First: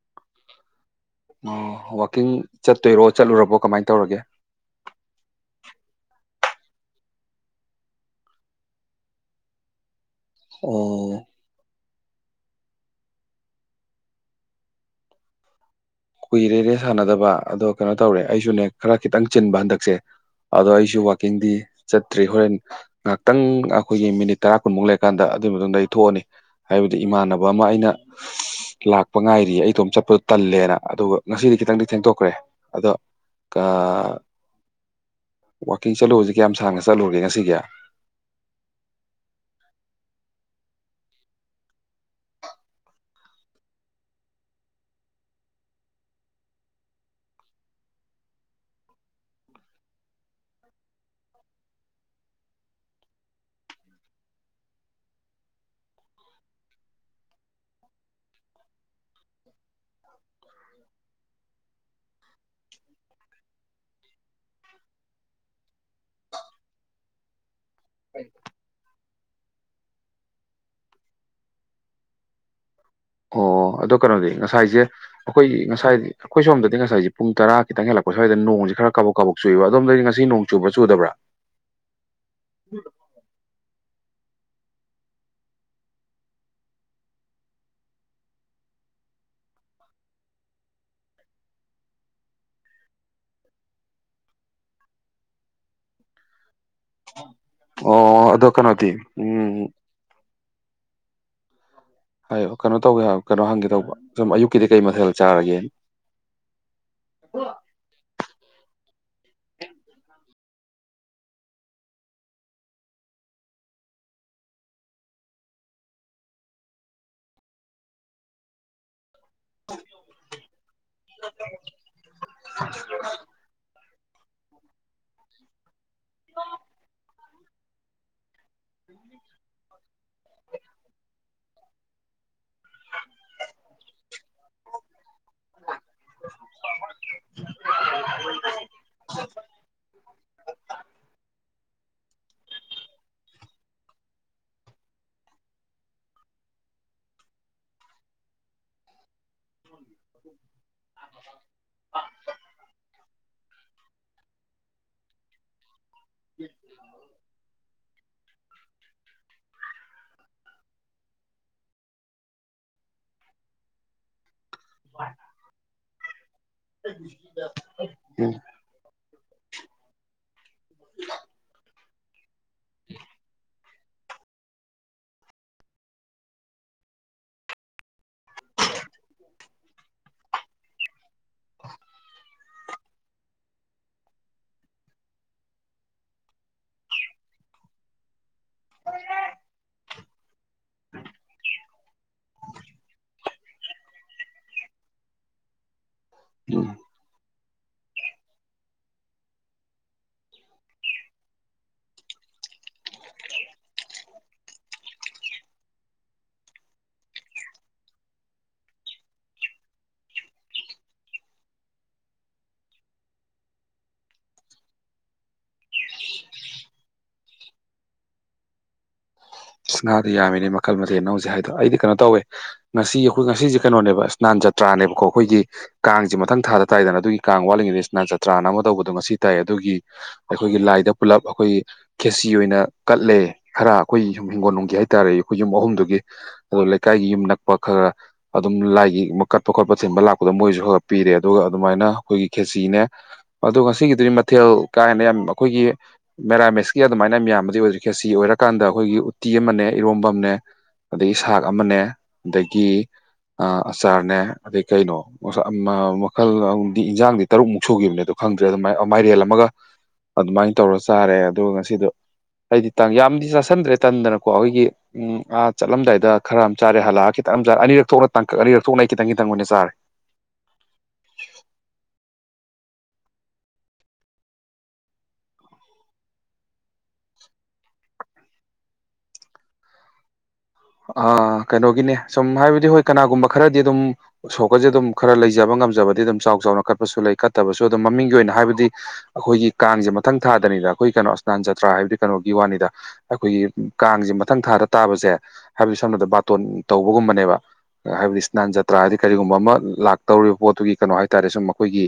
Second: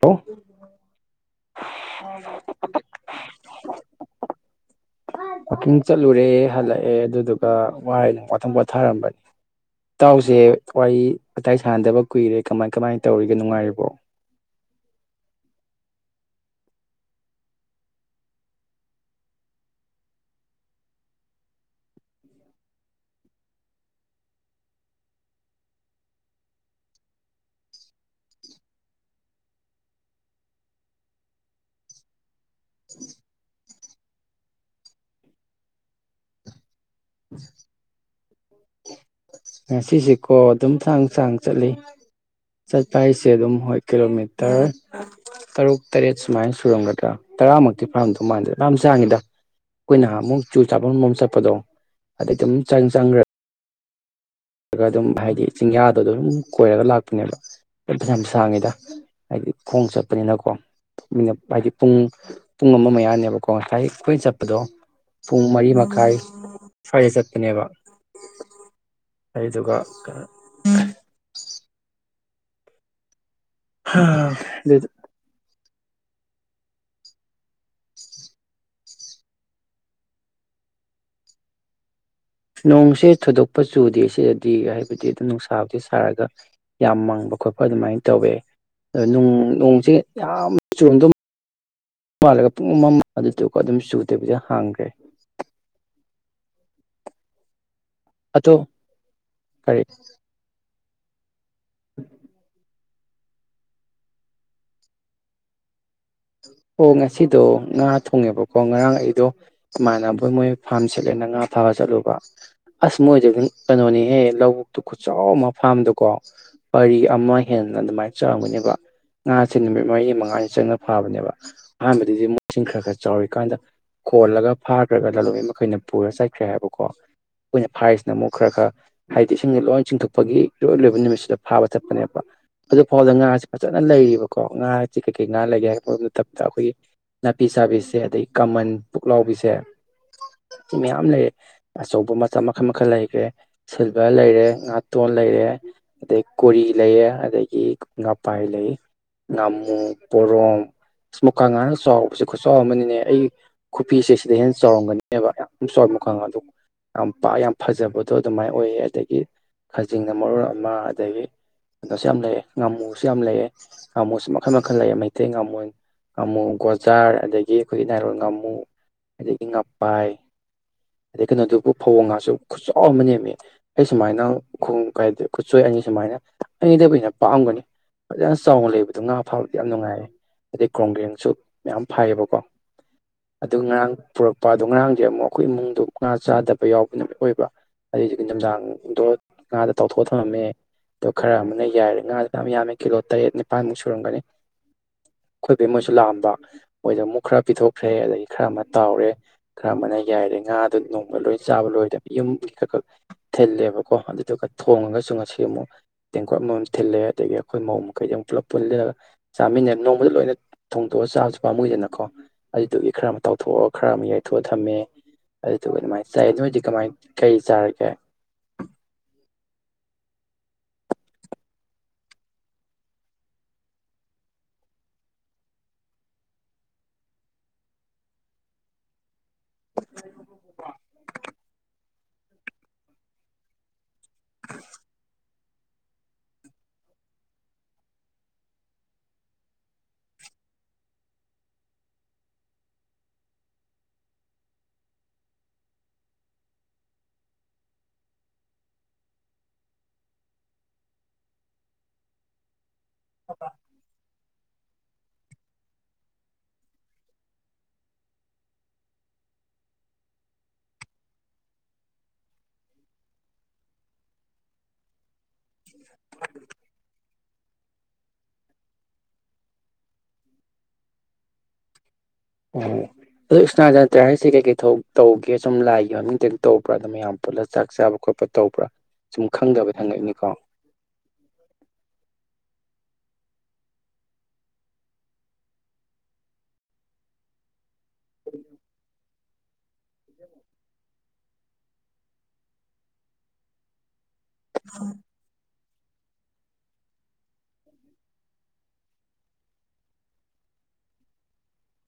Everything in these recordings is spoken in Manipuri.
ꯍꯂꯣ ꯑꯣ ꯋꯥꯋꯥꯛꯀꯤꯡ ꯆꯠꯇꯣꯏꯔꯣ ꯆꯠꯂꯨꯔꯕꯣ ꯀꯃꯥꯏꯅ ꯇꯧꯔꯒꯦ ꯋꯥꯀꯤꯡ ꯆꯠꯂꯨꯔꯦ ꯍꯜꯂꯛꯑꯦ ꯑꯗꯨꯗꯨꯒ ꯋꯥꯅ ꯋꯥꯊꯪ ꯄꯣꯊꯥꯔꯝꯕꯅꯦ ꯏꯇꯥꯎꯁꯦ ꯋꯥꯔꯤ ꯑꯣ ꯋꯥꯇꯥꯏ ꯁꯥꯟꯅꯗꯕ ꯀꯨꯏꯔꯦ ꯀꯃꯥꯏ ꯀꯃꯥꯏꯅ ꯇꯧꯔꯤꯒꯦ ꯅꯨꯡꯉꯥꯏꯔꯤꯕꯣ ꯀꯨꯏꯔꯦ ꯔꯦ ꯁꯥꯟꯅꯗꯕ ꯑꯗꯣ ꯀꯩꯅꯣ ꯇꯧꯔꯦ ꯑꯩꯁꯨꯅꯦ ꯈꯔ ꯈꯤꯇꯪ ꯆꯤꯟꯕ ꯍꯟꯗꯛꯁꯦ ꯑꯗꯣ ꯑꯩꯁꯨ ꯋꯥꯛꯀꯤꯡꯗꯤ ꯆꯠꯇ꯭ꯔꯤ ꯍꯣꯔꯦꯟ ꯉꯥꯏꯍꯥꯛꯇꯪ ꯑꯩꯈꯣꯏꯒꯤ ꯃꯤꯅꯤꯠ ꯇꯔꯥ ꯀꯨꯟꯃꯨꯛ ꯂꯩꯔꯀꯥꯟꯗ ꯑꯗꯨꯒꯤ ꯃꯇꯨꯡꯗ ꯑꯩ ꯊꯣꯛꯑꯅꯤ ꯍꯥꯏꯕꯗꯤ ꯏꯃꯥꯟꯅꯕ ꯑꯃ ꯑꯩꯅ ꯂꯥꯛꯄ ꯉꯥꯏꯔꯤꯌꯦ ꯑꯩꯇꯣꯝ ꯆꯠꯄꯗꯣ ꯇꯜꯂꯦꯅ ꯑꯗꯨꯒ ꯉꯁꯤꯗꯤ ꯈꯤꯇꯪꯗꯤ ꯊꯦꯡꯗꯣꯛꯈ꯭ꯔꯦ ꯑꯗꯣ ꯋꯥꯋꯀꯤꯡ ꯆꯠꯂꯨꯔꯁꯤꯦ ꯀꯌꯥꯝ ꯁꯥꯡꯅ ꯆꯠꯂꯨꯔꯒꯦ ꯉꯁꯤꯒꯤ ꯉ ꯁꯤꯁꯤꯀꯣ ꯑꯗꯨꯝ ꯊꯥꯡ ꯁꯥꯡ ꯆꯠꯂꯤ ꯆꯠꯄ ꯍꯥꯏꯁꯦ ꯑꯗꯨꯝ ꯍꯣꯏ ꯀꯤꯂꯣꯃꯤꯇꯔ ꯇꯔꯨꯛ ꯇꯔꯦꯠ ꯁꯨꯃꯥꯏꯅ ꯁꯨꯔꯝꯒꯗ꯭ꯔꯥ ꯇꯔꯥꯃꯨꯛꯇꯤ ꯐꯥꯝꯗꯧ ꯃꯥꯟꯁꯦ ꯌꯥꯝ ꯆꯥꯡꯉꯗ ꯑꯩꯈꯣꯏꯅ ꯑꯃꯨꯛ ꯆꯨ ꯆꯥꯐꯝ ꯑꯃ ꯆꯠꯄꯗꯣ ꯑꯗꯩ ꯑꯗꯨꯝ ꯆꯪ ꯆꯪꯈ꯭ꯔ ꯑꯗꯨꯒ ꯑꯗꯨꯝ ꯍꯥꯏꯗꯤ ꯆꯤꯡꯌꯥꯗꯣ ꯑꯗꯨꯝ ꯀꯣꯏꯔꯒ ꯂꯥꯛꯄꯅꯦꯕ ꯑꯗꯨ ꯐꯩꯁꯥ ꯌꯥꯝ ꯁꯥꯡꯉꯤꯗ ꯍꯥꯏꯗꯤ ꯈꯣꯡ ꯆꯠꯄꯅꯤꯅꯀꯣ ꯃꯤꯅꯠ ꯍꯥꯏꯗꯤ ꯄꯨꯡ ꯄꯨꯡ ꯑꯃ ꯃꯌꯥꯅꯦꯕꯀꯣ ꯉꯁꯥꯏ ꯑꯩꯈꯣꯏꯅ ꯆꯠꯄꯗꯣ ꯄꯨꯡ ꯃꯔꯤ ꯃꯈꯥꯏ ꯁ꯭ꯋꯥꯏꯗ ꯆꯠꯄꯅꯦꯕ ꯍ ꯑꯩꯗꯨꯒ ꯑꯣ ꯑꯗꯣ ꯀꯩꯅꯣꯗꯤ ꯑꯗꯨ ꯉꯁꯥꯏꯁꯦ ꯑꯩꯈꯣꯏꯒꯤ ꯉꯁꯥꯏꯗꯤ ꯑꯩꯈꯣꯏ ꯁꯣꯝꯗꯗꯤꯁꯥꯏꯁ ꯄꯨꯡꯔꯥ ꯈꯤꯇꯪ ꯍꯦꯜꯂꯛꯄ ꯁ꯭ꯋꯥꯏꯗ ꯅꯣꯡꯁꯤ ꯈꯔ ꯀꯕꯛ ꯀꯥꯛ ꯆꯨꯏꯕ ꯑꯣꯝꯗꯒꯤ ꯉꯁꯤ ꯅꯣꯡ ꯆꯨꯕ ꯆꯨꯗ꯭ꯔꯥ ꯅꯣꯡꯁꯦ ꯊꯣꯏꯗꯣꯛꯄ ꯆꯨꯗꯦ ꯁꯤꯗꯗꯤ ꯍꯥꯏꯕꯗꯤ ꯑꯗꯨꯝ ꯅꯨꯡꯁꯥꯕꯨꯗꯤ ꯁꯥꯔꯒ ꯌꯥꯝ ꯃꯥꯡꯕ ꯈꯣꯠꯄ ꯑꯗꯨꯃꯥꯏꯅ ꯇꯧꯋꯦ ꯑ ꯅꯣꯡꯁꯦ ꯌꯥꯝ ꯆꯨꯔꯣꯟꯗ ꯃꯥꯥꯜꯂꯦꯕ ꯄꯨꯡ ꯑꯃ ꯑꯗꯨꯗꯨꯒ ꯑꯗꯨꯝ ꯆꯨꯗꯕꯤꯗ ꯑꯗꯨꯝ ꯍꯥꯡꯒ꯭ꯔꯦ ꯑꯣ ꯑꯗꯣ ꯀꯩꯅꯗꯤ ꯎꯝ [inaudible] [inaudible] ꯍꯥꯏꯌꯣ ꯀꯩꯅꯣ ꯇꯧꯒꯦ ꯍꯥꯏ ꯀꯩꯅꯣ ꯍꯪꯒꯦ ꯇꯧꯕ ꯁꯨꯝ ꯑꯌꯨꯛꯀꯤꯗꯤ ꯀꯩ ꯃꯊꯦꯜ ꯆꯥꯔꯒꯦ ꯑꯣ ꯉꯁꯤꯗꯣ ꯉꯥ ꯊꯣꯡꯉꯦꯕꯀꯣ ꯉꯔꯥꯡ ꯑꯩꯗꯣ ꯏꯃꯥꯅꯕ ꯑꯣꯢ ꯃꯣꯏ ꯐꯥꯝ ꯁꯤꯠꯂꯦꯅ ꯉꯥ ꯐꯥꯕ ꯆꯠꯂꯨꯕ ꯑꯁ ꯃꯣꯏꯗꯣ ꯀꯩꯅꯣꯅꯤꯍꯦ ꯂꯧꯕꯨꯛꯇꯨ ꯈꯨꯠꯆꯥꯎ ꯑꯃ ꯐꯥꯝꯗꯨꯀꯣ ꯄꯔꯤ ꯑꯃ ꯍꯦꯟꯅ ꯑꯗꯨꯃꯥꯏꯅ ꯆꯪꯒꯅꯦꯕ ꯉꯥꯁꯦ ꯅꯨꯃꯤꯠ ꯃꯔꯤꯅꯤ ꯃꯉꯥꯅꯤ ꯆꯪꯅ ꯐꯕꯅꯦꯕ ꯑꯍꯥꯟꯕꯗꯗꯤ ꯃꯣꯏ ꯃꯁꯤꯡ ꯈꯔ ꯈꯔ ꯆꯥꯎꯋꯤ ꯀꯥꯟꯗ ꯈꯣꯜꯂꯒ ꯐꯥꯈ꯭ꯔꯒ ꯂꯂꯣꯟꯕꯤ ꯃꯈꯩꯅ ꯄꯨꯔ ꯆꯠꯈ꯭ꯔꯦ ꯍꯥꯏꯕꯀꯣ ꯑꯩꯈꯣꯏꯅ ꯐꯥꯔꯤꯁꯤ ꯑꯃꯨꯛ ꯈꯔ ꯈꯔ ꯍꯥꯏꯗꯤ ꯏꯁꯤꯡꯁꯦ ꯂꯣꯏ ꯆꯤꯡꯊꯣꯛꯄꯒꯤ ꯏꯔꯣꯏ ꯂꯣꯏꯕ ꯅꯨꯃꯤꯠꯁꯤꯗ ꯐꯥꯕ ꯆꯠꯄꯅꯦꯕ ꯑꯗꯨ ꯐꯥꯎꯗ ꯉꯥꯥꯁꯦ ꯐꯖꯅ ꯂꯩꯔꯤꯕꯀꯣ ꯉꯥꯁꯤ ꯀꯩꯀꯩ ꯉꯥ ꯂꯩꯒꯦ ꯑꯩꯈꯣꯏꯒꯤ ꯅꯥꯄꯤ ꯁꯥꯕꯤꯁꯦ ꯑꯗꯒꯤ ꯀꯃꯟ ꯄꯨꯛꯂꯥꯎꯕꯤꯁꯦ ꯃꯌꯥꯝ ꯂꯩ ꯑꯆꯧꯕ ꯃꯇꯝ ꯃꯈꯜ ꯃꯈꯜ ꯂꯩꯈ꯭ꯔꯦ ꯁꯤꯜ ꯕꯔ ꯂꯩꯔꯦ ꯉꯥꯇꯣꯟ ꯂꯩꯔꯦ ꯑꯗꯩ ꯀꯣꯔꯤ ꯂꯩꯌꯦ ꯑꯗꯒꯤ ꯉꯄꯥꯏ ꯂꯩ ꯉꯥꯃꯨ ꯄꯣꯔꯣꯝ ꯏꯁ ꯃꯨꯀꯥ ꯉꯥꯅ ꯆꯥꯎꯕꯁꯦ ꯈꯨꯆꯥꯎ ꯑꯃꯅꯤꯅꯦ ꯑꯩ ꯈꯨꯕꯤꯁꯦ ꯁꯤꯗꯩ ꯍꯦꯟꯅ ꯆꯥꯎꯔꯝꯒꯅꯦꯕ ꯌꯥꯝ ꯆꯥꯎꯏ ꯃꯨꯀꯥ ꯉꯥꯗꯣ ꯌꯥꯝ ꯄꯥꯛ ꯌꯥꯝ ꯐꯖꯕꯗꯣ ꯑꯗꯨꯃꯥꯏꯅ ꯑꯣꯏꯌꯦ ꯑꯗꯒꯤ ꯈꯖꯤꯡꯅ ꯃꯔꯣꯟ ꯑꯃ ꯑꯗꯒꯤ ꯀꯩꯅꯣꯁꯨ ꯌꯥꯝ ꯂꯩꯑꯦ ꯉꯥꯃꯨꯁꯨ ꯌꯥꯝ ꯂꯩꯑꯦ ꯉꯥꯃꯨꯁꯨ ꯃꯈꯜ ꯃꯈꯜ ꯂꯩꯑ ꯃꯩꯇꯩ ꯉꯥꯃꯨ ꯉꯥꯃꯨ ꯒꯣꯖꯥꯔ ꯑꯗꯒꯤ ꯑꯩꯈꯣꯏꯒꯤ ꯅꯥꯏꯔꯣꯟ ꯎꯝ ꯉꯥꯃꯨ ꯑꯗꯒꯤ ꯉꯥꯄꯥꯏ ꯑꯗꯩ ꯀꯩꯅꯣꯗꯨꯕꯨ ꯐꯧꯕꯣ ꯉꯥꯁꯨ ꯈꯨꯠꯆꯥꯎ ꯑꯃ ꯅꯦꯝꯃꯦ ꯑꯩ ꯁꯨꯃꯥꯏꯅ ꯈꯣꯡ ꯈꯨꯠꯁꯣꯏ ꯑꯅꯤ ꯁꯨꯃꯥꯏꯅ ꯑꯅꯤꯗꯩꯕꯨ ꯍꯦꯟꯅ ꯄꯥꯛꯑꯝꯒꯅꯤ ꯐꯖꯅ ꯆꯥꯎꯅ ꯂꯩꯕꯗꯣ ꯉꯥ ꯐꯥꯕꯗꯤ ꯌꯥꯝ ꯅꯨꯡꯉꯥꯏꯔꯦ ꯑꯗꯩ ꯀ꯭ꯔꯣꯡꯒꯦꯡꯁꯨ ꯃꯌꯥꯝ ꯐꯩꯌꯦꯕꯀꯣ ꯑꯗꯨ ꯉꯔꯥꯡ ꯄꯨꯔꯛꯄ ꯑꯗꯣ ꯉꯔꯥꯡꯗꯤ ꯑꯃꯨꯛ ꯑꯩꯈꯣꯏ ꯏꯃꯨꯡꯗꯣ ꯉꯥ ꯆꯥꯗꯕ ꯌꯥꯎꯕ ꯅꯨꯃꯤꯠ ꯑꯣꯏꯕ ꯑꯗꯨꯢꯗꯨꯒꯤ ꯅꯨꯡꯗꯥꯡꯗꯣ ꯉꯥꯗꯨ ꯇꯥꯎ ꯊꯣꯊꯔꯝꯃꯦ ꯑꯗꯣ ꯈꯔ ꯑꯃꯅ ꯌꯥꯏꯔꯦ ꯉꯥꯗꯨꯅ ꯌꯥꯝ ꯌꯥꯝꯃꯦ ꯀꯤꯂꯣ ꯇꯔꯦꯠ ꯅꯤꯄꯥꯥꯟꯃꯨꯛ ꯁꯨꯔꯝꯒꯅꯤ ꯑꯩꯈꯣꯏꯕꯩ ꯃꯣꯏꯁꯨ ꯂꯥꯛꯑꯝꯕ ꯎꯝ ꯃꯣꯏꯗ ꯑꯃꯨꯛ ꯈꯔ ꯄꯤꯊꯣꯛꯈ꯭ꯔꯦ ꯑꯗꯒꯤ ꯈꯔ ꯑꯃ ꯇꯥꯎꯔꯦ ꯈꯔ ꯑꯃꯅ ꯌꯥꯏꯔꯦ ꯉꯥꯗ ꯅꯣꯡꯃ ꯂꯣꯏ ꯆꯥꯕ ꯂꯣꯏꯗꯕ ꯌꯨꯝꯒꯤ ꯈꯛ ꯈꯛ ꯊꯤꯜꯂꯦꯕꯀꯣ ꯑꯗꯨꯗꯨꯒ ꯊꯣꯡꯉꯒꯁꯨ ꯉꯁꯤ ꯑꯃꯨꯛ ꯇꯦꯡꯀꯣꯠ ꯑꯃꯃꯝ ꯊꯤꯜꯂꯦ ꯑꯗꯒꯤ ꯑꯩꯈꯣꯏ ꯃꯧ ꯃꯈꯩꯗꯨ ꯄꯨꯂꯞ ꯄꯨꯜꯂꯒ ꯆꯥꯃꯤꯟꯅꯕ ꯅꯣꯡꯃꯗ ꯂꯣꯏꯅ ꯊꯣꯡꯗꯣꯛꯑ ꯆꯥꯕꯁꯨ ꯄꯥꯝꯃꯨꯗꯅꯀꯣ ꯑꯗꯨꯗꯨꯒꯤ ꯈꯔ ꯑꯃ ꯇꯥꯎꯊꯣꯛꯑ ꯈꯔ ꯑꯃ ꯌꯥꯏꯊꯣꯛꯑ ꯊꯝꯃꯦ ꯑꯗꯨꯗꯨꯒ ꯑꯗꯨꯃꯥꯏꯅ ꯆꯥꯏ ꯅꯣꯏꯗꯤ ꯀꯃꯥꯏꯅ ꯀꯩ ꯆꯥꯔꯒꯦ ꯉꯥꯗꯤ ꯌꯥꯝꯃꯤꯅꯦ ꯃꯈꯜ ꯃꯊꯦꯜ ꯅꯡ ꯍꯧꯖꯤꯛ ꯍꯥꯏꯗꯣ ꯑꯩꯗꯤ ꯀꯩꯅꯣ ꯇꯧꯋꯦ ꯉꯁꯤ ꯑꯩꯈꯣꯏ ꯉꯁꯤꯁꯦ ꯀꯩꯅꯣꯅꯦꯕ ꯏꯁꯅꯥꯟ ꯖꯇ꯭ꯔꯥꯅꯦꯕꯀꯣ ꯑꯈꯣꯏꯒꯤ ꯀꯥꯡꯁꯤ ꯃꯊꯪ ꯊꯥꯗ ꯇꯥꯏꯗꯅ ꯑꯗꯨꯒꯤ ꯀꯥꯡ ꯋꯥꯠꯂꯤꯉꯩꯗꯁꯅ ꯖꯇ꯭ꯔꯥꯅ ꯑꯃ ꯇꯧꯕꯗꯣ ꯉꯁꯤ ꯇꯥꯏ ꯑꯗꯨꯒꯤ ꯑꯩꯈꯣꯏꯒꯤ ꯂꯥꯏꯗ ꯄꯨꯂꯞ ꯑꯩꯈꯣꯏ ꯈꯦꯁꯤ ꯑꯣꯏꯅ ꯀꯠꯂꯦ ꯈꯔ ꯑꯩꯈꯣꯏ ꯌꯨꯝ ꯍꯤꯡꯒꯣꯜ ꯅꯨꯡꯒꯤ ꯍꯥꯏꯇꯥꯔꯦ ꯑꯩꯈꯣꯏ ꯌꯨꯝ ꯑꯍꯨꯝꯗꯨꯒꯤ ꯑꯗꯣ ꯂꯩꯀꯥꯏꯒꯤ ꯌꯨꯝ ꯅꯛꯄ ꯈꯔ ꯑꯗꯨꯝ ꯂꯥꯏꯒꯤ ꯀꯠꯄ ꯈꯣꯠꯄ ꯊꯤꯟꯕ ꯂꯥꯛꯄꯗ ꯃꯣꯏꯁꯨ ꯈꯔ ꯄꯤꯔꯦ ꯑꯗꯨꯒ ꯑꯗꯨꯃꯥꯏꯅ ꯑꯩꯈꯣꯏꯒꯤ ꯈꯦꯆꯤꯅꯦ ꯑꯗꯣ ꯉꯁꯤꯒꯤꯗꯨꯗꯤ ꯃꯊꯦꯜ ꯀꯥ ꯍꯦꯅ ꯌꯥꯝ ꯑꯩꯈꯣꯏꯒꯤ ꯃꯦꯔꯥꯃꯦꯁꯀꯤ ꯑꯗꯨꯃꯥꯏꯅ ꯃꯌꯥꯝ ꯌꯥꯝꯕꯗꯤ ꯑꯣꯏꯗ꯭ꯔꯦ ꯈꯦꯆꯤ ꯑꯣꯏꯔꯀꯥꯟꯗ ꯑꯩꯈꯣꯏꯒꯤ ꯎ ꯎꯇꯤ ꯑꯃꯅꯦ ꯏꯔꯣꯝꯕ ꯑꯃꯅꯦ ꯑꯗꯒꯤ ꯁꯥꯛ ꯑꯃꯅꯦ ꯑꯗꯒꯤ ꯑ ꯑꯆꯥꯥꯔꯅꯦ ꯑꯗꯩ ꯀꯩꯅꯣ ꯃꯈꯜꯗꯤ ꯏꯟꯖꯥꯡꯗꯤ ꯇꯔꯨꯛꯃꯨꯛ ꯁꯨꯈꯤꯕꯅꯦ ꯑꯗꯣ ꯈꯪꯗ꯭ꯔꯦ ꯑꯗꯨꯏ ꯃꯥꯏꯔꯦꯜ ꯑꯃꯒ ꯑꯗꯨꯃꯥꯏꯅ ꯇꯧꯔ ꯆꯥꯔꯦ ꯑꯗꯨꯒ ꯉꯁꯤꯗꯣ ꯑꯩꯗꯤ ꯇꯥꯡ ꯌꯥꯝꯗꯤ ꯆꯥꯥꯁꯟꯗ꯭ꯔꯦ ꯇꯟꯗꯅꯀꯣ ꯑꯩꯈꯣꯏꯒꯤ ꯎꯝ ꯑꯥ ꯆꯠꯂꯝꯗꯥꯏꯗ ꯈꯔ ꯑꯃ ꯆꯥꯔꯦ ꯍꯜꯂꯛꯑꯒ ꯈꯤꯇꯪ ꯑꯅꯤꯔꯛ ꯊꯣꯛꯅ ꯇꯥꯡꯀꯛ ꯑꯅꯤꯔꯛ ꯊꯣꯛꯅ ꯈꯤꯇꯪ ꯈꯤꯇꯪ ꯑꯣꯏꯅ ꯆꯥꯔꯦ ꯑꯣ ꯑꯗꯣ ꯏꯁꯅꯥꯗ ꯅꯠꯇ꯭ꯔꯦ ꯍꯥꯏꯔꯤꯁꯦ ꯀꯩꯀꯩ ꯊ ꯇꯧꯒꯦ ꯁꯨꯝ ꯂꯥꯏꯒ ꯃꯃꯤꯡꯇ ꯇꯧꯕ꯭ꯔꯥ ꯑꯗꯨꯝ ꯃꯌꯥꯝ ꯄꯨꯂ ꯆꯥꯛ ꯆꯥꯕ ꯈꯣꯠꯄ ꯇꯧꯕ꯭ꯔꯥ ꯁꯨꯝ ꯈꯪꯗꯕꯗ ꯍꯪꯉꯛꯅꯤꯀꯣ ꯑ ꯀꯩꯅꯣꯒꯤꯅꯦ ꯁꯨꯝ ꯍꯥꯏꯕꯗꯤ ꯍꯣꯏ ꯀꯅꯥꯒꯨꯝꯕ ꯈꯔꯗꯤ ꯑꯗꯨꯝ ꯁꯣꯛꯀꯁꯦ ꯑꯗꯨꯝ ꯈꯔ ꯂꯩꯖꯕ ꯉꯝꯖꯕꯗꯤ ꯑꯗꯨꯝ ꯆꯥꯎ ꯆꯥꯎꯅ ꯀꯠꯄꯁꯨ ꯂꯩ ꯀꯠꯇꯕꯁꯨ ꯑꯗꯨꯝ ꯃꯃꯤꯡꯒꯤ ꯑꯣꯏꯅ ꯍꯥꯏꯕꯗꯤ ꯑꯩꯈꯣꯏꯒꯤ ꯀꯥꯡꯁꯦ ꯃꯊꯪ ꯊꯥꯗꯅꯤꯗ ꯑꯩꯈꯣꯏ ꯀꯩꯅꯣ ꯁ꯭ꯅꯥꯟ ꯖꯇ꯭ꯔꯥ ꯍꯥꯏꯕꯗꯤ ꯀꯩꯅꯣꯒꯤ ꯋꯥꯅꯤꯗ ꯑꯩꯈꯣꯏꯒꯤ ꯀꯥꯡꯁꯦ ꯃꯊꯪ ꯊꯥꯗ ꯇꯥꯕꯁꯦ ꯍꯥꯏꯕꯗꯤ ꯁꯝꯅꯗ ꯕꯥꯇꯣꯟ ꯇꯧꯕꯒꯨꯝꯕꯅꯦꯕ ꯍꯥꯏꯕꯗꯤ ꯏꯁꯅꯥꯟ ꯖꯇ꯭ꯔꯥ ꯍꯥꯏꯩ ꯀꯔꯤꯒꯨꯝꯕ ꯑꯃ ꯂꯥꯛꯇꯧꯔꯤꯕ ꯄꯣꯠꯇꯨꯒꯤ ꯀꯩꯅꯣ ꯍꯥꯏꯇꯥꯔꯦ ꯁꯨꯝ ꯑꯩꯈꯣꯏꯒꯤ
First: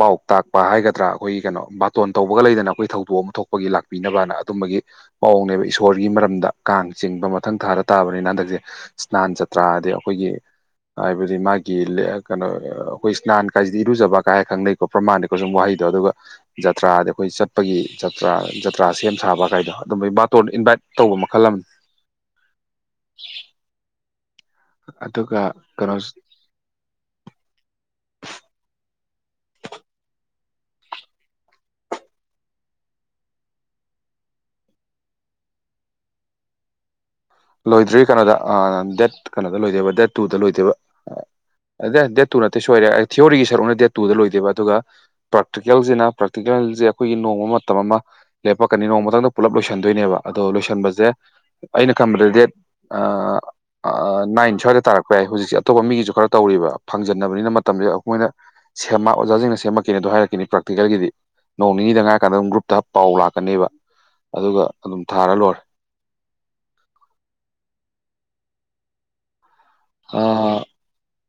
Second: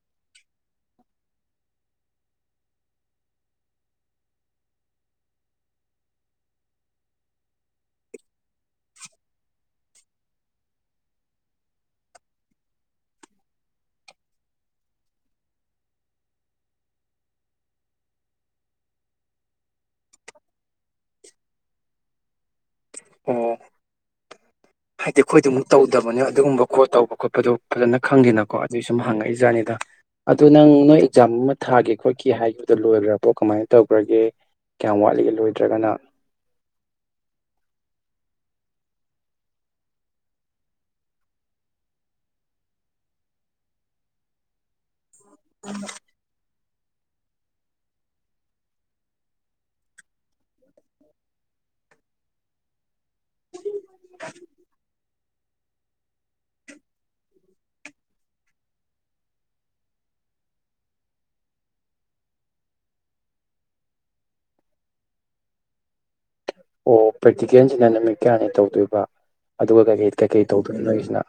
ꯄꯥꯎ ꯇꯥꯛꯄ ꯍꯥꯏꯒꯗ꯭ꯔꯥ ꯑꯩꯈꯣꯏꯒꯤ ꯀꯩꯅꯣ ꯕꯥꯇꯣꯟ ꯇꯧꯕꯒ ꯂꯩꯗꯅ ꯑꯩꯈꯣꯏ ꯊꯧꯗꯣꯛ ꯑꯃ ꯊꯣꯛꯄ ꯑꯩꯈꯣꯏꯒꯤ ꯂꯥꯛꯄꯤꯅꯕꯅ ꯑꯗꯨꯝꯕꯒꯤ ꯃꯑꯣꯡꯅꯦꯕ ꯏꯁꯣꯔꯒꯤ ꯃꯔꯝꯗ ꯀꯥꯡ ꯆꯤꯡꯕ ꯃꯊꯪ ꯊꯥꯗ ꯇꯥꯕꯅꯤꯅ ꯍꯟꯗꯛꯁꯦ ꯏꯁ꯭ꯅꯥꯟ ꯆꯇ꯭ꯔꯥ ꯍꯥꯏꯗꯤ ꯑꯩꯈꯣꯏꯒꯤ ꯍꯥꯏꯕꯗꯤ ꯃꯥꯒꯤ ꯀꯩꯅꯣ ꯑꯩꯈꯣꯏ ꯏꯁ꯭ꯅꯥꯟ ꯀꯥꯏꯁꯤꯗꯤ ꯏꯔꯨꯖꯕ ꯀꯥꯏ ꯈꯪꯅꯩ ꯣ ꯄ꯭ꯔꯃꯥꯅꯤꯀꯣ ꯁꯨꯝ ꯋꯥꯍꯩꯗꯣ ꯑꯗꯨꯒ ꯖꯇ꯭ꯔꯥꯗꯤ ꯑꯩꯈꯣꯏ ꯆꯠꯄꯒꯤ ꯖꯇ꯭ꯔꯥ ꯖꯇ꯭ꯔꯥ ꯁꯦꯝ ꯁꯥꯕ ꯀꯥꯏꯗꯣ ꯑꯗꯨꯝꯕꯩ ꯕꯥꯇꯣꯟꯗ ꯏꯟꯚꯥꯏꯠ ꯇꯧꯕ ꯃꯈꯜ ꯑꯃꯅꯤ ꯑꯣ ꯍꯥꯏꯗꯤ ꯑꯗꯨꯒ ꯑꯩꯈꯣꯏꯗꯤ ꯑꯃꯨꯛ ꯀꯩꯅꯣ ꯇꯧꯗꯕꯅꯦ ꯑꯗꯨꯒꯨꯝꯕ ꯈꯣꯠ ꯇꯧꯕ ꯈꯣꯠꯄꯗꯣ ꯐꯖꯅ ꯈꯪꯗꯦꯅꯀꯣ ꯑꯗꯨꯏ ꯁꯨꯝ ꯍꯪꯉꯛꯏ ꯖꯥꯠꯅꯤꯗ ꯑꯗꯨ ꯅꯪ ꯅꯣꯏ ꯑꯦꯛꯖꯥꯝ ꯑꯃ ꯊꯥꯒꯦ ꯈꯣꯠꯀꯦ ꯍꯥꯏꯕꯗꯣ ꯂꯣꯏꯈ꯭ꯔꯕꯣ ꯀꯃꯥꯏ ꯇꯧꯈ꯭ꯔꯒꯦ ꯀꯌꯥꯝ ꯋꯥꯠꯂꯤꯒꯦ ꯂꯣꯏꯗ꯭ꯔꯒꯅ ꯂꯣꯏꯗ꯭ꯔꯤ ꯀꯩꯅꯣꯗ ꯗꯦꯠ ꯀꯩꯅꯣꯗ ꯂꯣꯏꯗꯣꯏꯕ ꯗꯦꯠ ꯇꯨꯗ ꯂꯣꯏꯗꯣꯏꯕ ꯑꯗ ꯗꯦꯠ ꯇꯨ ꯅꯠꯇꯦ ꯁꯣꯏꯔꯦ ꯑꯩ ꯊꯤꯑꯣꯔꯤꯒꯤ ꯁꯔꯨꯛꯅ ꯗꯦꯠ ꯇꯨꯗ ꯂꯣꯏꯗꯣꯏꯕ ꯑꯗꯨꯒ ꯄ꯭ꯔꯥꯛꯇꯤꯀꯦꯜꯁꯤꯅ ꯄ꯭ꯔꯥꯛꯇꯤꯀꯦꯜꯒꯤꯁꯦ ꯑꯩꯈꯣꯏꯒꯤ ꯅꯣꯡꯃ ꯃꯇꯝ ꯑꯃ ꯂꯦꯞꯄꯛꯀꯅꯤ ꯅꯣꯡꯃꯇꯪꯗ ꯄꯨꯂꯞ ꯂꯣꯏꯁꯤꯟꯗꯣꯏꯅꯦꯕ ꯑꯗꯣ ꯂꯣꯏꯁꯤꯟꯕꯁꯦ ꯑꯩꯅ ꯈꯟꯕꯗ ꯗꯦꯠ ꯅꯥꯏꯟ ꯁ꯭ꯋꯥꯏꯗ ꯇꯥꯔꯛꯄ ꯌꯥꯏ ꯍꯧꯖꯤꯛꯁꯦ ꯑꯇꯣꯞꯄ ꯃꯤꯒꯤꯁꯨ ꯈꯔ ꯇꯧꯔꯤꯕ ꯐꯪꯖꯟꯅꯕꯅꯤꯅ ꯃꯇꯝꯁꯦ ꯑꯈꯣꯏꯅ ꯁꯦꯝꯃ ꯑꯣꯖꯥꯁꯤꯡꯅ ꯁꯦꯝꯃꯛꯈꯤꯅꯤꯗꯣ ꯍꯥꯏꯔꯛꯅꯤ ꯄ꯭ꯔꯥꯛꯇꯤꯀꯦꯜꯒꯤꯗꯤ ꯅꯣꯡ ꯅꯤꯅꯤꯗꯪ ꯉꯥꯏꯔꯀꯥꯟꯗ ꯑꯗꯨꯝ ꯒ꯭ꯔꯨꯞꯇ ꯄꯥꯎ ꯂꯥꯛꯀꯅꯦꯕ ꯑꯗꯨꯒ ꯑꯗꯨꯝ ꯊꯥꯔ ꯂꯣꯏꯔꯦ ꯑꯣ ꯄ꯭ꯔꯦꯛꯇꯤꯀꯦꯟꯁꯤꯅ ꯅꯨꯃꯤꯠ ꯀꯌꯥꯅꯤ ꯇꯧꯗꯣꯏꯕ ꯑꯗꯨꯒ ꯀꯩꯀꯩ ꯀꯩꯀꯩ ꯇꯧꯗꯣꯏꯅꯣ ꯅꯣꯏꯒꯤꯁꯤꯅ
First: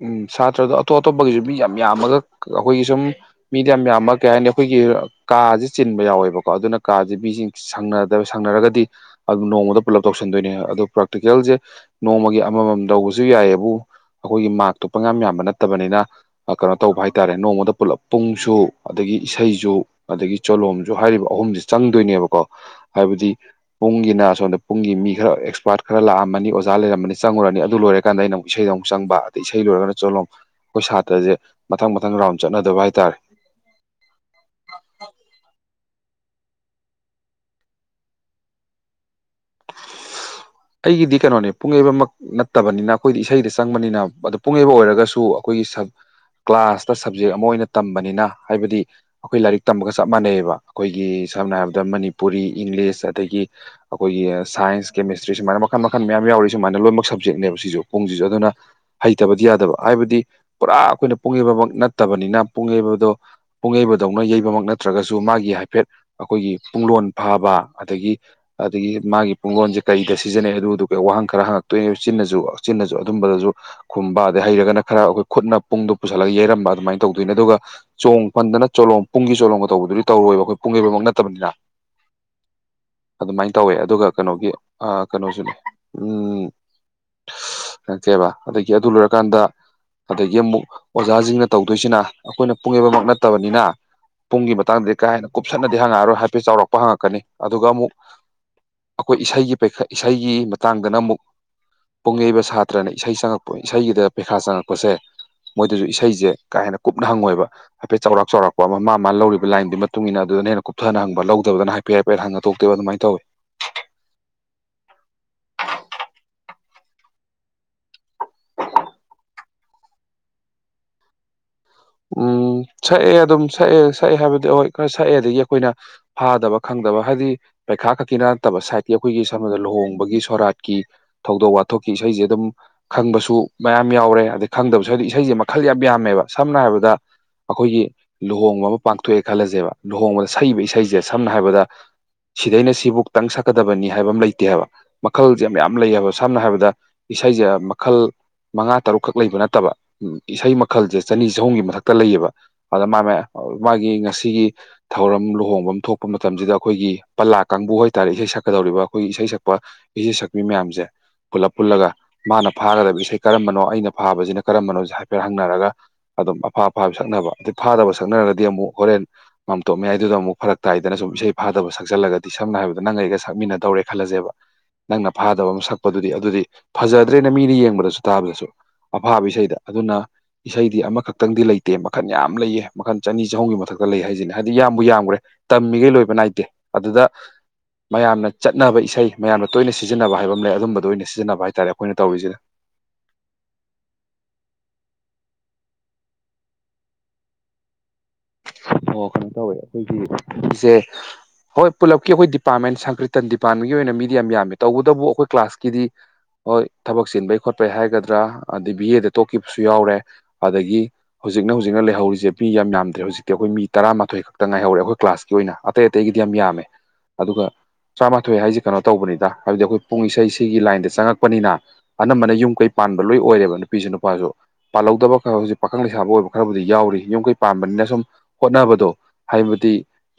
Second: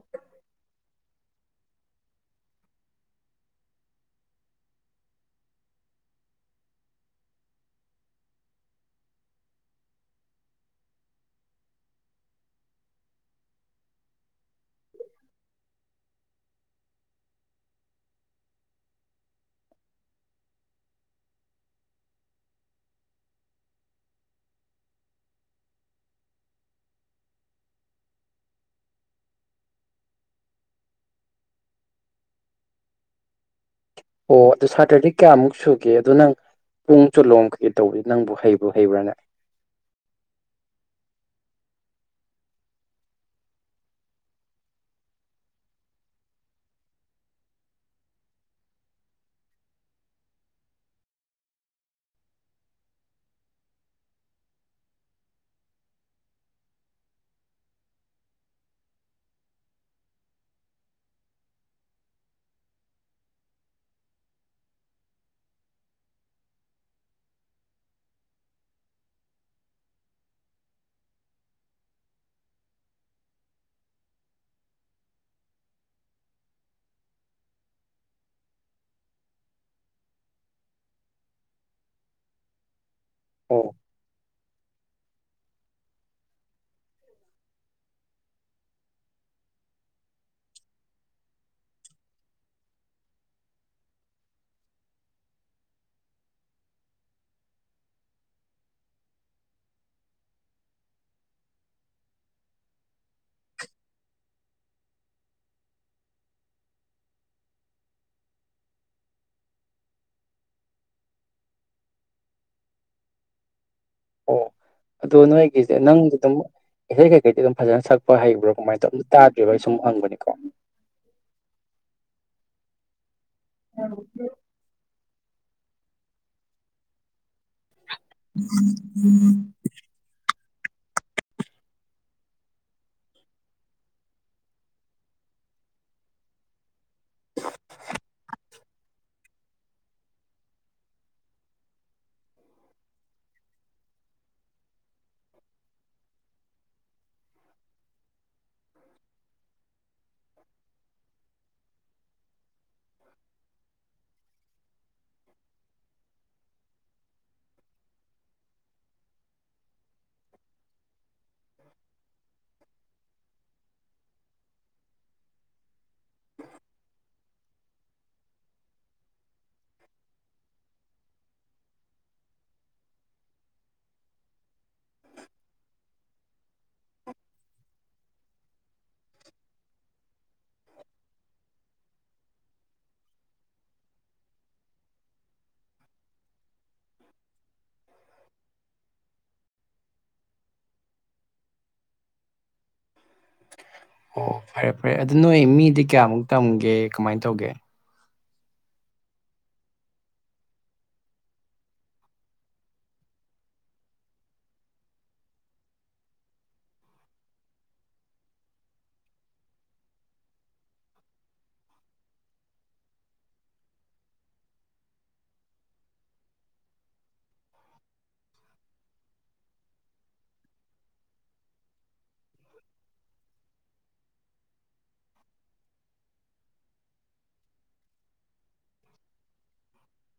ꯎꯝ ꯁꯥꯇ꯭ꯔꯗꯣ ꯑꯇꯣꯞ ꯑꯇꯣꯞꯄꯒꯤꯁꯨ ꯃꯤ ꯌꯥꯝ ꯌꯥꯝꯃꯒ ꯑꯩꯈꯣꯏꯒꯤ ꯁꯨꯝ ꯃꯤꯗꯤ ꯌꯥꯝ ꯌꯥꯝꯃ ꯀꯩ ꯍꯥꯏꯅꯤ ꯑꯩꯈꯣꯏꯒꯤ ꯀꯥꯁꯦ ꯆꯤꯟꯕ ꯌꯥꯎꯋꯦꯕꯀꯣ ꯑꯗꯨꯅ ꯀꯥꯁꯦ ꯃꯤꯁꯤꯡ ꯁꯪꯅꯗꯔ ꯁꯪꯅꯔꯒꯗꯤ ꯑꯗꯨ ꯅꯣꯡꯃꯗ ꯄꯨꯂꯞ ꯇꯧꯁꯟꯗꯣꯏꯅꯦ ꯑꯗꯨ ꯄ꯭ꯔꯥꯛꯇꯤꯀꯦꯜꯁꯦ ꯅꯣꯡꯃꯒꯤ ꯑꯃꯃꯝ ꯇꯧꯕꯁꯨ ꯌꯥꯏꯑꯕꯨ ꯑꯩꯈꯣꯏꯒꯤ ꯃꯥꯛꯇꯣ ꯄꯪꯌꯥꯝ ꯌꯥꯝꯕ ꯅꯠꯇꯕꯅꯤꯅ ꯀꯩꯅꯣ ꯇꯧꯕ ꯍꯥꯏꯇꯥꯔꯦ ꯅꯣꯡꯃꯗ ꯄꯨꯂꯞ ꯄꯨꯡꯁꯨ ꯑꯗꯒꯤ ꯏꯁꯩꯁꯨ ꯑꯗꯒꯤ ꯆꯣꯂꯣꯝꯁꯨ ꯍꯩꯔꯤꯕ ꯑꯍꯨꯝꯁꯤ ꯆꯪꯗꯣꯏꯅꯦꯕꯀꯣ ꯍꯥꯏꯕꯗꯤ ꯄꯨꯡꯒꯤꯅ ꯑꯁꯣꯝꯗ ꯄꯨꯡꯒꯤ ꯃꯤ ꯈꯔ ꯑꯦꯛꯁꯄꯥꯔꯠ ꯈꯔ ꯂꯥꯛꯑꯃꯅꯤ ꯑꯣꯖꯥ ꯂꯩꯔꯝꯃꯅꯤ ꯆꯪꯉꯨꯔꯅꯤ ꯑꯗꯨ ꯂꯣꯏꯔꯀꯥꯟꯗ ꯑꯩꯅ ꯑꯃꯨꯛ ꯏꯁꯩꯗꯣ ꯑꯃꯨꯛ ꯆꯪꯕ ꯑꯗꯩ ꯏꯁꯩ ꯂꯣꯏꯔꯒꯅ ꯆꯣꯂꯣꯝ ꯑꯩꯈꯣꯏ ꯁꯥꯇ꯭ꯔꯁꯦ ꯃꯊꯪ ꯃꯊꯪ ꯔꯥꯎꯟ ꯆꯠꯅꯣꯏꯗꯕ ꯍꯥꯏꯇꯥꯔꯦ ꯑꯣ ꯑꯗꯨ ꯁꯥꯇꯔꯗꯤ ꯀꯌꯥꯃꯨꯛ ꯁꯨꯒꯦ ꯑꯗꯨ ꯅꯪ ꯄꯨꯡ ꯆꯣꯂꯣꯝ ꯀꯩꯀꯩ ꯇꯧꯕꯩ ꯅꯪꯕꯨ ꯍꯩꯕꯨ ꯍꯩꯕ꯭ꯔꯥꯅꯦ ꯑꯩꯒꯤꯗꯤ ꯀꯩꯅꯣꯅꯦ ꯄꯨꯡ ꯌꯩꯕꯃꯛ ꯅꯠꯇꯕꯅꯤꯅ ꯑꯩꯈꯣꯏꯗꯤ ꯏꯁꯩꯗ ꯆꯪꯕꯅꯤꯅ ꯑꯗꯣ ꯄꯨꯡꯌꯩꯕ ꯑꯣꯏꯔꯒꯁꯨ ꯑꯩꯈꯣꯏꯒꯤ ꯁꯛ ꯀ꯭ꯂꯥꯁꯇ ꯁꯕꯖꯦꯛ ꯑꯃ ꯑꯣꯏꯅ ꯇꯝꯕꯅꯤꯅ ꯍꯥꯏꯕꯗꯤ ꯑꯩꯈꯣꯏ ꯂꯥꯏꯔꯤꯛ ꯇꯝꯕꯒ ꯆꯞ ꯃꯥꯟꯅꯩꯕ ꯑꯩꯈꯣꯏꯒꯤ ꯁꯝꯅ ꯍꯥꯏꯔꯕꯗ ꯃꯅꯤꯄꯨꯔꯤ ꯏꯪꯂꯤꯁ ꯑꯗꯒꯤ ꯑꯈꯣꯏꯒꯤ ꯁꯥꯏꯟꯁ ꯀꯦꯃꯤꯁꯇ꯭ꯔꯤ ꯁꯨꯃꯥꯏꯅ ꯃꯈꯟ ꯃꯈꯟ ꯃꯌꯥꯝ ꯌꯥꯎꯔꯤ ꯁꯨꯃꯥꯏꯅ ꯂꯣꯏꯅꯃꯛ ꯁꯞꯖꯦꯛꯅꯦꯕ ꯁꯤꯁꯨ ꯄꯨꯡꯁꯤꯁꯨ ꯑꯗꯨꯅ ꯍꯩꯇꯕꯗꯤ ꯌꯥꯗꯕ ꯍꯥꯏꯕꯗꯤ ꯄꯨꯔꯥ ꯑꯩꯈꯣꯏꯅ ꯄꯨꯡ ꯍꯩꯕꯃꯛ ꯅꯠꯇꯕꯅꯤꯅ ꯄꯨꯡ ꯌꯩꯕꯗꯣ ꯄꯨꯡ ꯌꯩꯕꯗꯧꯅ ꯌꯩꯕꯃꯛ ꯅꯠꯇ꯭ꯔꯒꯁꯨ ꯃꯥꯒꯤ ꯍꯥꯏꯐꯦꯠ ꯑꯩꯈꯣꯏꯒꯤ ꯄꯨꯡꯂꯣꯟ ꯐꯕ ꯑꯗꯒꯤ ꯑꯗꯒꯤ ꯃꯥꯒꯤ ꯄꯨꯡꯒꯣꯟꯁꯦ ꯀꯩꯗ ꯁꯤꯖꯤꯟꯅꯩ ꯑꯗꯨ ꯑꯗꯨ ꯋꯥꯍꯪ ꯈꯔ ꯍꯪꯉꯛꯇꯣꯏꯅꯤ ꯆꯤꯟꯅꯁꯨ ꯆꯤꯟꯅꯁꯨ ꯑꯗꯨꯝꯕꯗꯁꯨ ꯈꯨꯝꯕ ꯑꯗꯩ ꯍꯩꯔꯒꯅ ꯈꯔ ꯑꯩꯈꯣꯏ ꯈꯨꯠꯅ ꯄꯨꯡꯗꯣ ꯄꯨꯁꯜꯂꯒ ꯌꯩꯔꯝꯕ ꯑꯗꯨꯃꯥꯏꯅ ꯇꯧꯗꯣꯏꯅꯦ ꯑꯗꯨꯒ ꯆꯣꯡ ꯐꯟꯗꯅ ꯆꯣꯂꯣꯝ ꯄꯨꯡꯒꯤ ꯆꯣꯂꯣꯝꯒ ꯇꯧꯕꯗꯨꯗꯤ ꯇꯧꯔꯣꯏꯕ ꯑꯩꯈꯣꯏ ꯄꯨꯡ ꯌꯩꯕꯃꯛ ꯅꯠꯇꯕꯅꯤꯅ ꯑꯗꯨꯃꯥꯏꯅ ꯑꯣ ꯇꯧꯋꯦ ꯑꯗꯨꯒ ꯀꯩꯅꯣꯒꯤ ꯀꯩꯅꯣꯁꯨꯅꯦ ꯎꯝ ꯅꯠꯇꯦꯕ ꯑꯗꯒꯤ ꯑꯗꯨ ꯂꯣꯏꯔꯀꯥꯟꯗ ꯑꯗꯒꯤ ꯑꯃꯨꯛ ꯑꯣꯖꯥꯁꯤꯡꯅ ꯇꯧꯗꯣꯏꯁꯤꯅ ꯑꯩꯈꯣꯏꯅ ꯄꯨꯡ ꯌꯩꯕꯃꯛ ꯅꯠꯇꯕꯅꯤꯅ ꯄꯨꯡꯒꯤ ꯃꯇꯥꯡꯗꯗꯤ ꯈꯔꯥ ꯍꯦꯟꯅ ꯀꯨꯞꯁꯟꯅꯗꯤ ꯍꯪꯉꯛꯑꯔꯣꯏ ꯍꯥꯏꯐꯦ ꯆꯥꯎꯔꯛꯄ ꯍꯪꯉꯛꯀꯅꯤ ꯑꯗꯨꯒ ꯑꯃꯨꯛ ꯑꯩꯈꯣꯏ ꯏꯁꯩꯒꯤ ꯄꯈ ꯏꯁꯩꯒꯤ ꯃꯇꯥꯡꯗꯅ ꯑꯃꯨꯛ ꯄꯨꯡ ꯌꯩꯕ ꯁꯥꯇ꯭ꯔꯅ ꯏꯁꯩ ꯆꯪꯉꯛꯄ ꯏꯁꯩꯒꯤꯗ ꯄꯩꯈꯥ ꯆꯪꯉꯛꯄꯁꯦ ꯃꯣꯏꯗꯁꯨ ꯏꯁꯩꯁꯦ ꯀꯥ ꯍꯦꯟꯅ ꯀꯨꯞꯅ ꯍꯪꯉꯣꯏꯕ ꯍꯥꯏꯐꯦꯠ ꯆꯥꯎꯔꯥꯛ ꯆꯥꯎꯔꯥꯛꯄ ꯑꯃ ꯃꯥ ꯃꯥꯒꯤ ꯂꯧꯔꯤꯕ ꯂꯥꯏꯟꯗꯨ ꯃꯇꯨꯡ ꯏꯟꯅ ꯑꯗꯨꯗꯅ ꯍꯦꯟꯅ ꯀꯨꯞꯊꯅ ꯍꯪꯕ ꯂꯧꯗꯕꯥꯗꯅ ꯍꯥꯏ ꯄꯔꯦꯛ ꯄꯔꯦꯛ ꯍꯪꯉꯥ ꯇꯣꯛꯇꯦꯏ ꯑꯗꯨꯥꯏꯅ ꯇꯧꯏ ꯑꯣ ꯑꯗꯣ ꯅꯣꯏꯒꯤꯁꯦ ꯅꯪ ꯑꯗꯨꯝ ꯏꯁꯩꯩ ꯀꯩꯀꯩꯗꯤ ꯑꯗꯨꯝ ꯐꯖꯅ ꯁꯛꯄ ꯍꯩꯕ꯭ꯔꯣ ꯀꯃꯥꯏꯅ ꯇꯧꯏ ꯇꯥꯗ꯭ꯔꯤꯕꯩ ꯁꯨꯝ ꯍꯪꯕꯅꯤꯀꯣ ꯎꯝ ꯁꯛꯑꯦ ꯑꯗꯨꯝ ꯁꯛꯑꯦ ꯁꯛꯑꯦ ꯍꯥꯏꯕꯗꯤ ꯍꯣꯏ ꯈꯔ ꯁꯛꯑꯦ ꯑꯗꯒꯤ ꯑꯩꯈꯣꯏꯅ ꯐꯥꯗꯕ ꯈꯪꯗꯕ ꯍꯥꯏꯕꯗꯤ ꯄꯩꯈꯥ ꯈꯛ ꯀꯤ ꯅꯠꯇꯕ ꯁꯥꯏꯠꯀꯤ ꯑꯩꯈꯣꯏꯒꯤ ꯁꯝꯅꯗ ꯂꯨꯍꯣꯡꯕꯒꯤ ꯁꯣꯔꯥꯠꯀꯤ ꯊꯧꯗꯣꯛ ꯋꯥꯊꯣꯛꯀꯤ ꯏꯁꯩꯁꯦ ꯑꯗꯨꯝ ꯈꯪꯕꯁꯨ ꯃꯌꯥꯝ ꯌꯥꯎꯔꯦ ꯑꯗꯩ ꯈꯪꯗꯕꯁꯨ ꯍꯥꯏꯗꯤ ꯏꯁꯩꯁꯦ ꯃꯈꯜ ꯌꯥꯝ ꯌꯥꯝꯃꯦꯕ ꯁꯝꯅ ꯍꯥꯏꯔꯕꯗ ꯑꯩꯈꯣꯏꯒꯤ ꯂꯨꯍꯣꯡꯕ ꯑꯃ ꯄꯥꯡꯊꯣꯛꯑꯦ ꯈꯜꯂꯁꯦꯕ ꯂꯨꯍꯣꯡꯕꯗ ꯁꯛꯏꯕ ꯏꯁꯩꯁꯦ ꯁꯝꯅ ꯍꯥꯏꯔꯕꯗ ꯁꯤꯗꯩꯅ ꯁꯤꯕꯨꯧꯛꯇꯪ ꯁꯛꯀꯗꯕꯅꯤ ꯍꯥꯏꯕ ꯑꯃ ꯂꯩꯇꯦ ꯍꯥꯏꯕ ꯃꯈꯜꯁꯦ ꯃꯌꯥꯝ ꯂꯩꯌꯦꯕ ꯁꯝꯅ ꯍꯥꯏꯔꯕꯗ ꯏꯁꯩꯁꯦ ꯃꯈꯜ ꯃꯉꯥ ꯇꯔꯨꯛꯈꯛ ꯂꯩꯕ ꯅꯠꯇꯕ ꯎ ꯏꯁꯩ ꯃꯈꯜꯁꯦ ꯆꯅꯤ ꯆꯍꯨꯝ ꯃꯊꯛꯇ ꯂꯩꯌꯦꯕ ꯑꯗ ꯃꯥꯅꯦ ꯃꯥꯒꯤ ꯉꯁꯤꯒꯤ ꯊꯧꯔꯝ ꯂꯨꯍꯣꯡꯕ ꯊꯣꯛꯄ ꯃꯇꯝꯁꯤꯗ ꯑꯩꯈꯣꯏꯒꯤ ꯄꯂꯥ ꯀꯥꯡꯕꯨ ꯍꯥꯏꯇꯥꯔꯦ ꯏꯁꯩ ꯁꯛꯀꯗꯧꯔꯤꯕ ꯑꯩꯈꯣꯏꯒꯤ ꯏꯁꯩ ꯁꯛꯄ ꯏꯁꯩ ꯁꯛꯄꯤ ꯃꯌꯥꯝꯁꯦ ꯄꯨꯜꯂꯞ ꯄꯨꯜꯂꯒ ꯃꯥꯅ ꯐꯥꯒꯗꯕ ꯏꯁꯩ ꯀꯔꯝꯕꯅꯣ ꯑꯩꯅ ꯐꯥꯕꯁꯤꯅ ꯀꯔꯝꯕꯅꯣ ꯍꯥꯏꯐꯦꯠ ꯍꯪꯅꯔꯒ ꯑꯗꯨꯝ ꯑꯐꯥ ꯑꯐꯥꯕ ꯁꯛꯅꯕ ꯑꯗꯩ ꯐꯥꯗꯕ ꯁꯛꯅꯔꯒꯗꯤ ꯑꯃꯨꯛ ꯍꯣꯔꯦꯟ ꯃꯥꯝꯇꯣꯞ ꯃꯌꯥꯏꯗꯨꯗ ꯑꯃꯨꯛ ꯐꯔꯛ ꯇꯥꯏꯗꯅ ꯁꯨꯝ ꯏꯁꯩ ꯐꯥꯗꯕ ꯁꯛꯆꯜꯂꯒꯗꯤ ꯁꯝꯅ ꯍꯥꯏꯔꯕꯗ ꯅꯪ ꯑꯩꯒ ꯁꯛꯃꯤꯟꯅꯗꯧꯔꯦ ꯈꯜꯂꯁꯦꯕ ꯅꯪꯅ ꯐꯥꯗꯕ ꯑꯃ ꯁꯛꯄꯗꯨꯗꯤ ꯑꯗꯨꯗꯤ ꯐꯖꯗ꯭ꯔꯦꯅ ꯃꯤꯅ ꯌꯦꯡꯕꯗꯁꯨ ꯇꯥꯕꯗꯁꯨ ꯑꯐꯥꯕ ꯏꯁꯩꯗ ꯑꯗꯨꯅ ꯏꯁꯩꯗꯤ ꯑꯃꯈ ꯈꯤꯇꯪꯗꯤ ꯂꯩꯇꯦ ꯃꯈꯟ ꯌꯥꯝ ꯂꯩꯌꯦ ꯃꯈꯟ ꯆꯅꯤ ꯆꯍꯨꯝꯒꯤ ꯃꯊꯛꯇ ꯂꯩ ꯍꯥꯏꯁꯤꯅꯦ ꯍꯥꯏꯗꯤ ꯌꯥꯝꯕꯨ ꯌꯥꯝꯈ꯭ꯔꯦ ꯇꯝꯃꯤꯈꯩ ꯂꯣꯏꯕ ꯅꯥꯏꯗꯦ ꯑꯗꯨꯗ ꯃꯌꯥꯝꯅ ꯆꯠꯅꯕ ꯏꯁꯩ ꯃꯌꯥꯝꯅ ꯇꯣꯏꯅ ꯁꯤꯖꯤꯟꯅꯕ ꯍꯥꯏꯕ ꯑꯃ ꯂꯩ ꯑꯗꯨꯝꯕꯗ ꯑꯣꯏꯅ ꯁꯤꯖꯤꯟꯅꯕ ꯍꯥꯏꯇꯥꯥꯔꯦ ꯑꯩꯈꯣꯏꯅ ꯇꯧꯔꯤꯁꯤꯗ ꯑꯣ ꯐꯔꯦ ꯐꯔꯦ ꯑꯗꯨ ꯅꯣꯏ ꯃꯤꯗꯤ ꯀꯌꯥꯃꯨꯛ ꯇꯝꯒꯦ ꯀꯃꯥꯏꯅ ꯇꯧꯒꯦ ꯑꯣ ꯀꯩꯅꯣ ꯇꯧꯋꯦ ꯑꯩꯈꯣꯏꯒꯤꯁꯦ ꯍꯣꯏ ꯄꯨꯜꯂꯞꯀꯤ ꯑꯩꯈꯣꯏ ꯗꯤꯄꯥꯔꯠꯃꯦꯟ ꯁꯪꯀ꯭ꯔꯤꯇꯟ ꯗꯤꯄꯥꯔꯠꯃꯦꯟꯒꯤ ꯑꯣꯏꯅ ꯃꯤꯗꯤ ꯌꯥꯝꯃꯤ ꯇꯧꯕꯇꯕꯨ ꯑꯩꯈꯣꯏ ꯀ꯭ꯂꯥꯁꯀꯤꯗꯤ ꯍꯣꯏ ꯊꯕꯛ ꯆꯤꯟꯕꯩ ꯈꯣꯠꯄꯩ ꯍꯥꯏꯒꯗ꯭ꯔꯥ ꯑꯗꯗꯒꯤ ꯕꯤ ꯑꯦꯗ ꯇꯣꯛꯈꯤꯕꯁꯨ ꯌꯥꯎꯔꯦ ꯑꯗꯒꯤ ꯍꯧꯖꯤꯛꯅ ꯍꯧꯖꯤꯛꯅ ꯂꯩꯍꯧꯔꯤꯁꯦ ꯄꯤ ꯌꯥꯝ ꯌꯥꯝꯗ꯭ꯔꯦ ꯍꯧꯖꯤꯛ ꯑꯩꯈꯣꯏ ꯃꯤ ꯇꯔꯥꯃꯥꯊꯣꯏ ꯈꯛꯇ ꯉꯥꯏꯍꯧꯔꯦ ꯑꯩꯈꯣꯏ ꯀ꯭ꯂꯥꯁꯀꯤ ꯑꯣꯏꯅ ꯑꯇꯩ ꯑꯇꯩꯒꯤꯗꯤ ꯌꯥꯝ ꯌꯥꯝꯃꯦ ꯑꯗꯨꯒ ꯇꯔꯥꯃꯥꯊꯣꯏ ꯍꯥꯏꯁꯤꯦ ꯀꯩꯅꯣ ꯇꯧꯕꯅꯤꯗ ꯍꯥꯏꯕꯗꯤ ꯑꯩꯈꯣꯏ ꯄꯨꯡ ꯏꯁꯩ ꯁꯤꯒꯤ ꯂꯥꯏꯟꯗ ꯆꯪꯉꯛꯄꯅꯤꯅ ꯑꯅꯝꯕꯅ ꯌꯨꯝ ꯀꯩ ꯄꯥꯟꯕ ꯂꯣꯏ ꯑꯣꯏꯔꯦꯕ ꯅꯨꯄꯤꯁꯨ ꯅꯨꯄꯥꯁꯨ ꯄꯥꯜꯍꯧꯗꯕ ꯈꯔ ꯍꯧꯖꯤꯛ ꯄꯥꯈꯪ ꯂꯩꯁꯥꯕ ꯑꯣꯏꯕ ꯈꯔꯕꯨꯗꯤ ꯌꯥꯎꯔꯤ ꯌꯨꯝꯈꯩ ꯄꯥꯟꯕꯥꯅꯤꯅ ꯁꯨꯝ ꯍꯣꯠꯅꯕꯗꯣ ꯍꯥꯏꯕꯗꯤ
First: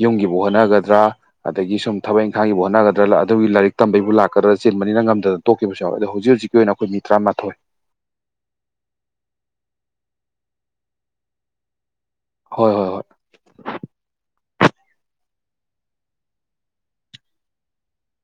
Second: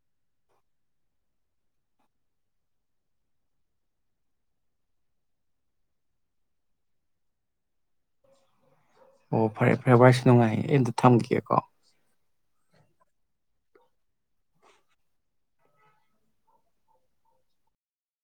ꯌꯨꯝꯒꯤꯕꯨ ꯍꯣꯠꯅꯒꯗ꯭ꯔꯥ ꯑꯗꯒꯤ ꯁꯨꯝ ꯊꯕꯛ ꯏꯪꯈꯥꯡꯒꯤꯕꯨ ꯍꯣꯠꯅꯒꯗ꯭ꯔꯥ ꯑꯗꯨꯒꯤ ꯂꯥꯏꯔꯤꯛ ꯇꯝꯕꯩꯕꯨ ꯂꯥꯛꯀꯗ꯭ꯔꯥ ꯆꯤꯟꯕꯅꯤꯅ ꯉꯝꯗꯅ ꯇꯣꯛꯈꯤꯕꯁꯨ ꯌꯥꯎꯋ ꯑꯗꯣ ꯍꯧꯖꯤ ꯍꯧꯖꯤꯛꯀꯤ ꯑꯣꯏꯅ ꯑꯩꯈꯣꯏ ꯃꯤ ꯇꯔꯥꯃꯥꯊꯣꯏ ꯑꯣ ꯐꯔꯦ ꯐꯔꯦ ꯚꯥꯏꯁꯨ ꯅꯨꯡꯉꯥꯏꯌꯦ ꯑꯩ ꯑꯝꯇ ꯊꯝꯒꯦꯀꯣ ꯍꯣꯏ ꯍꯣꯏ ꯍꯣꯏ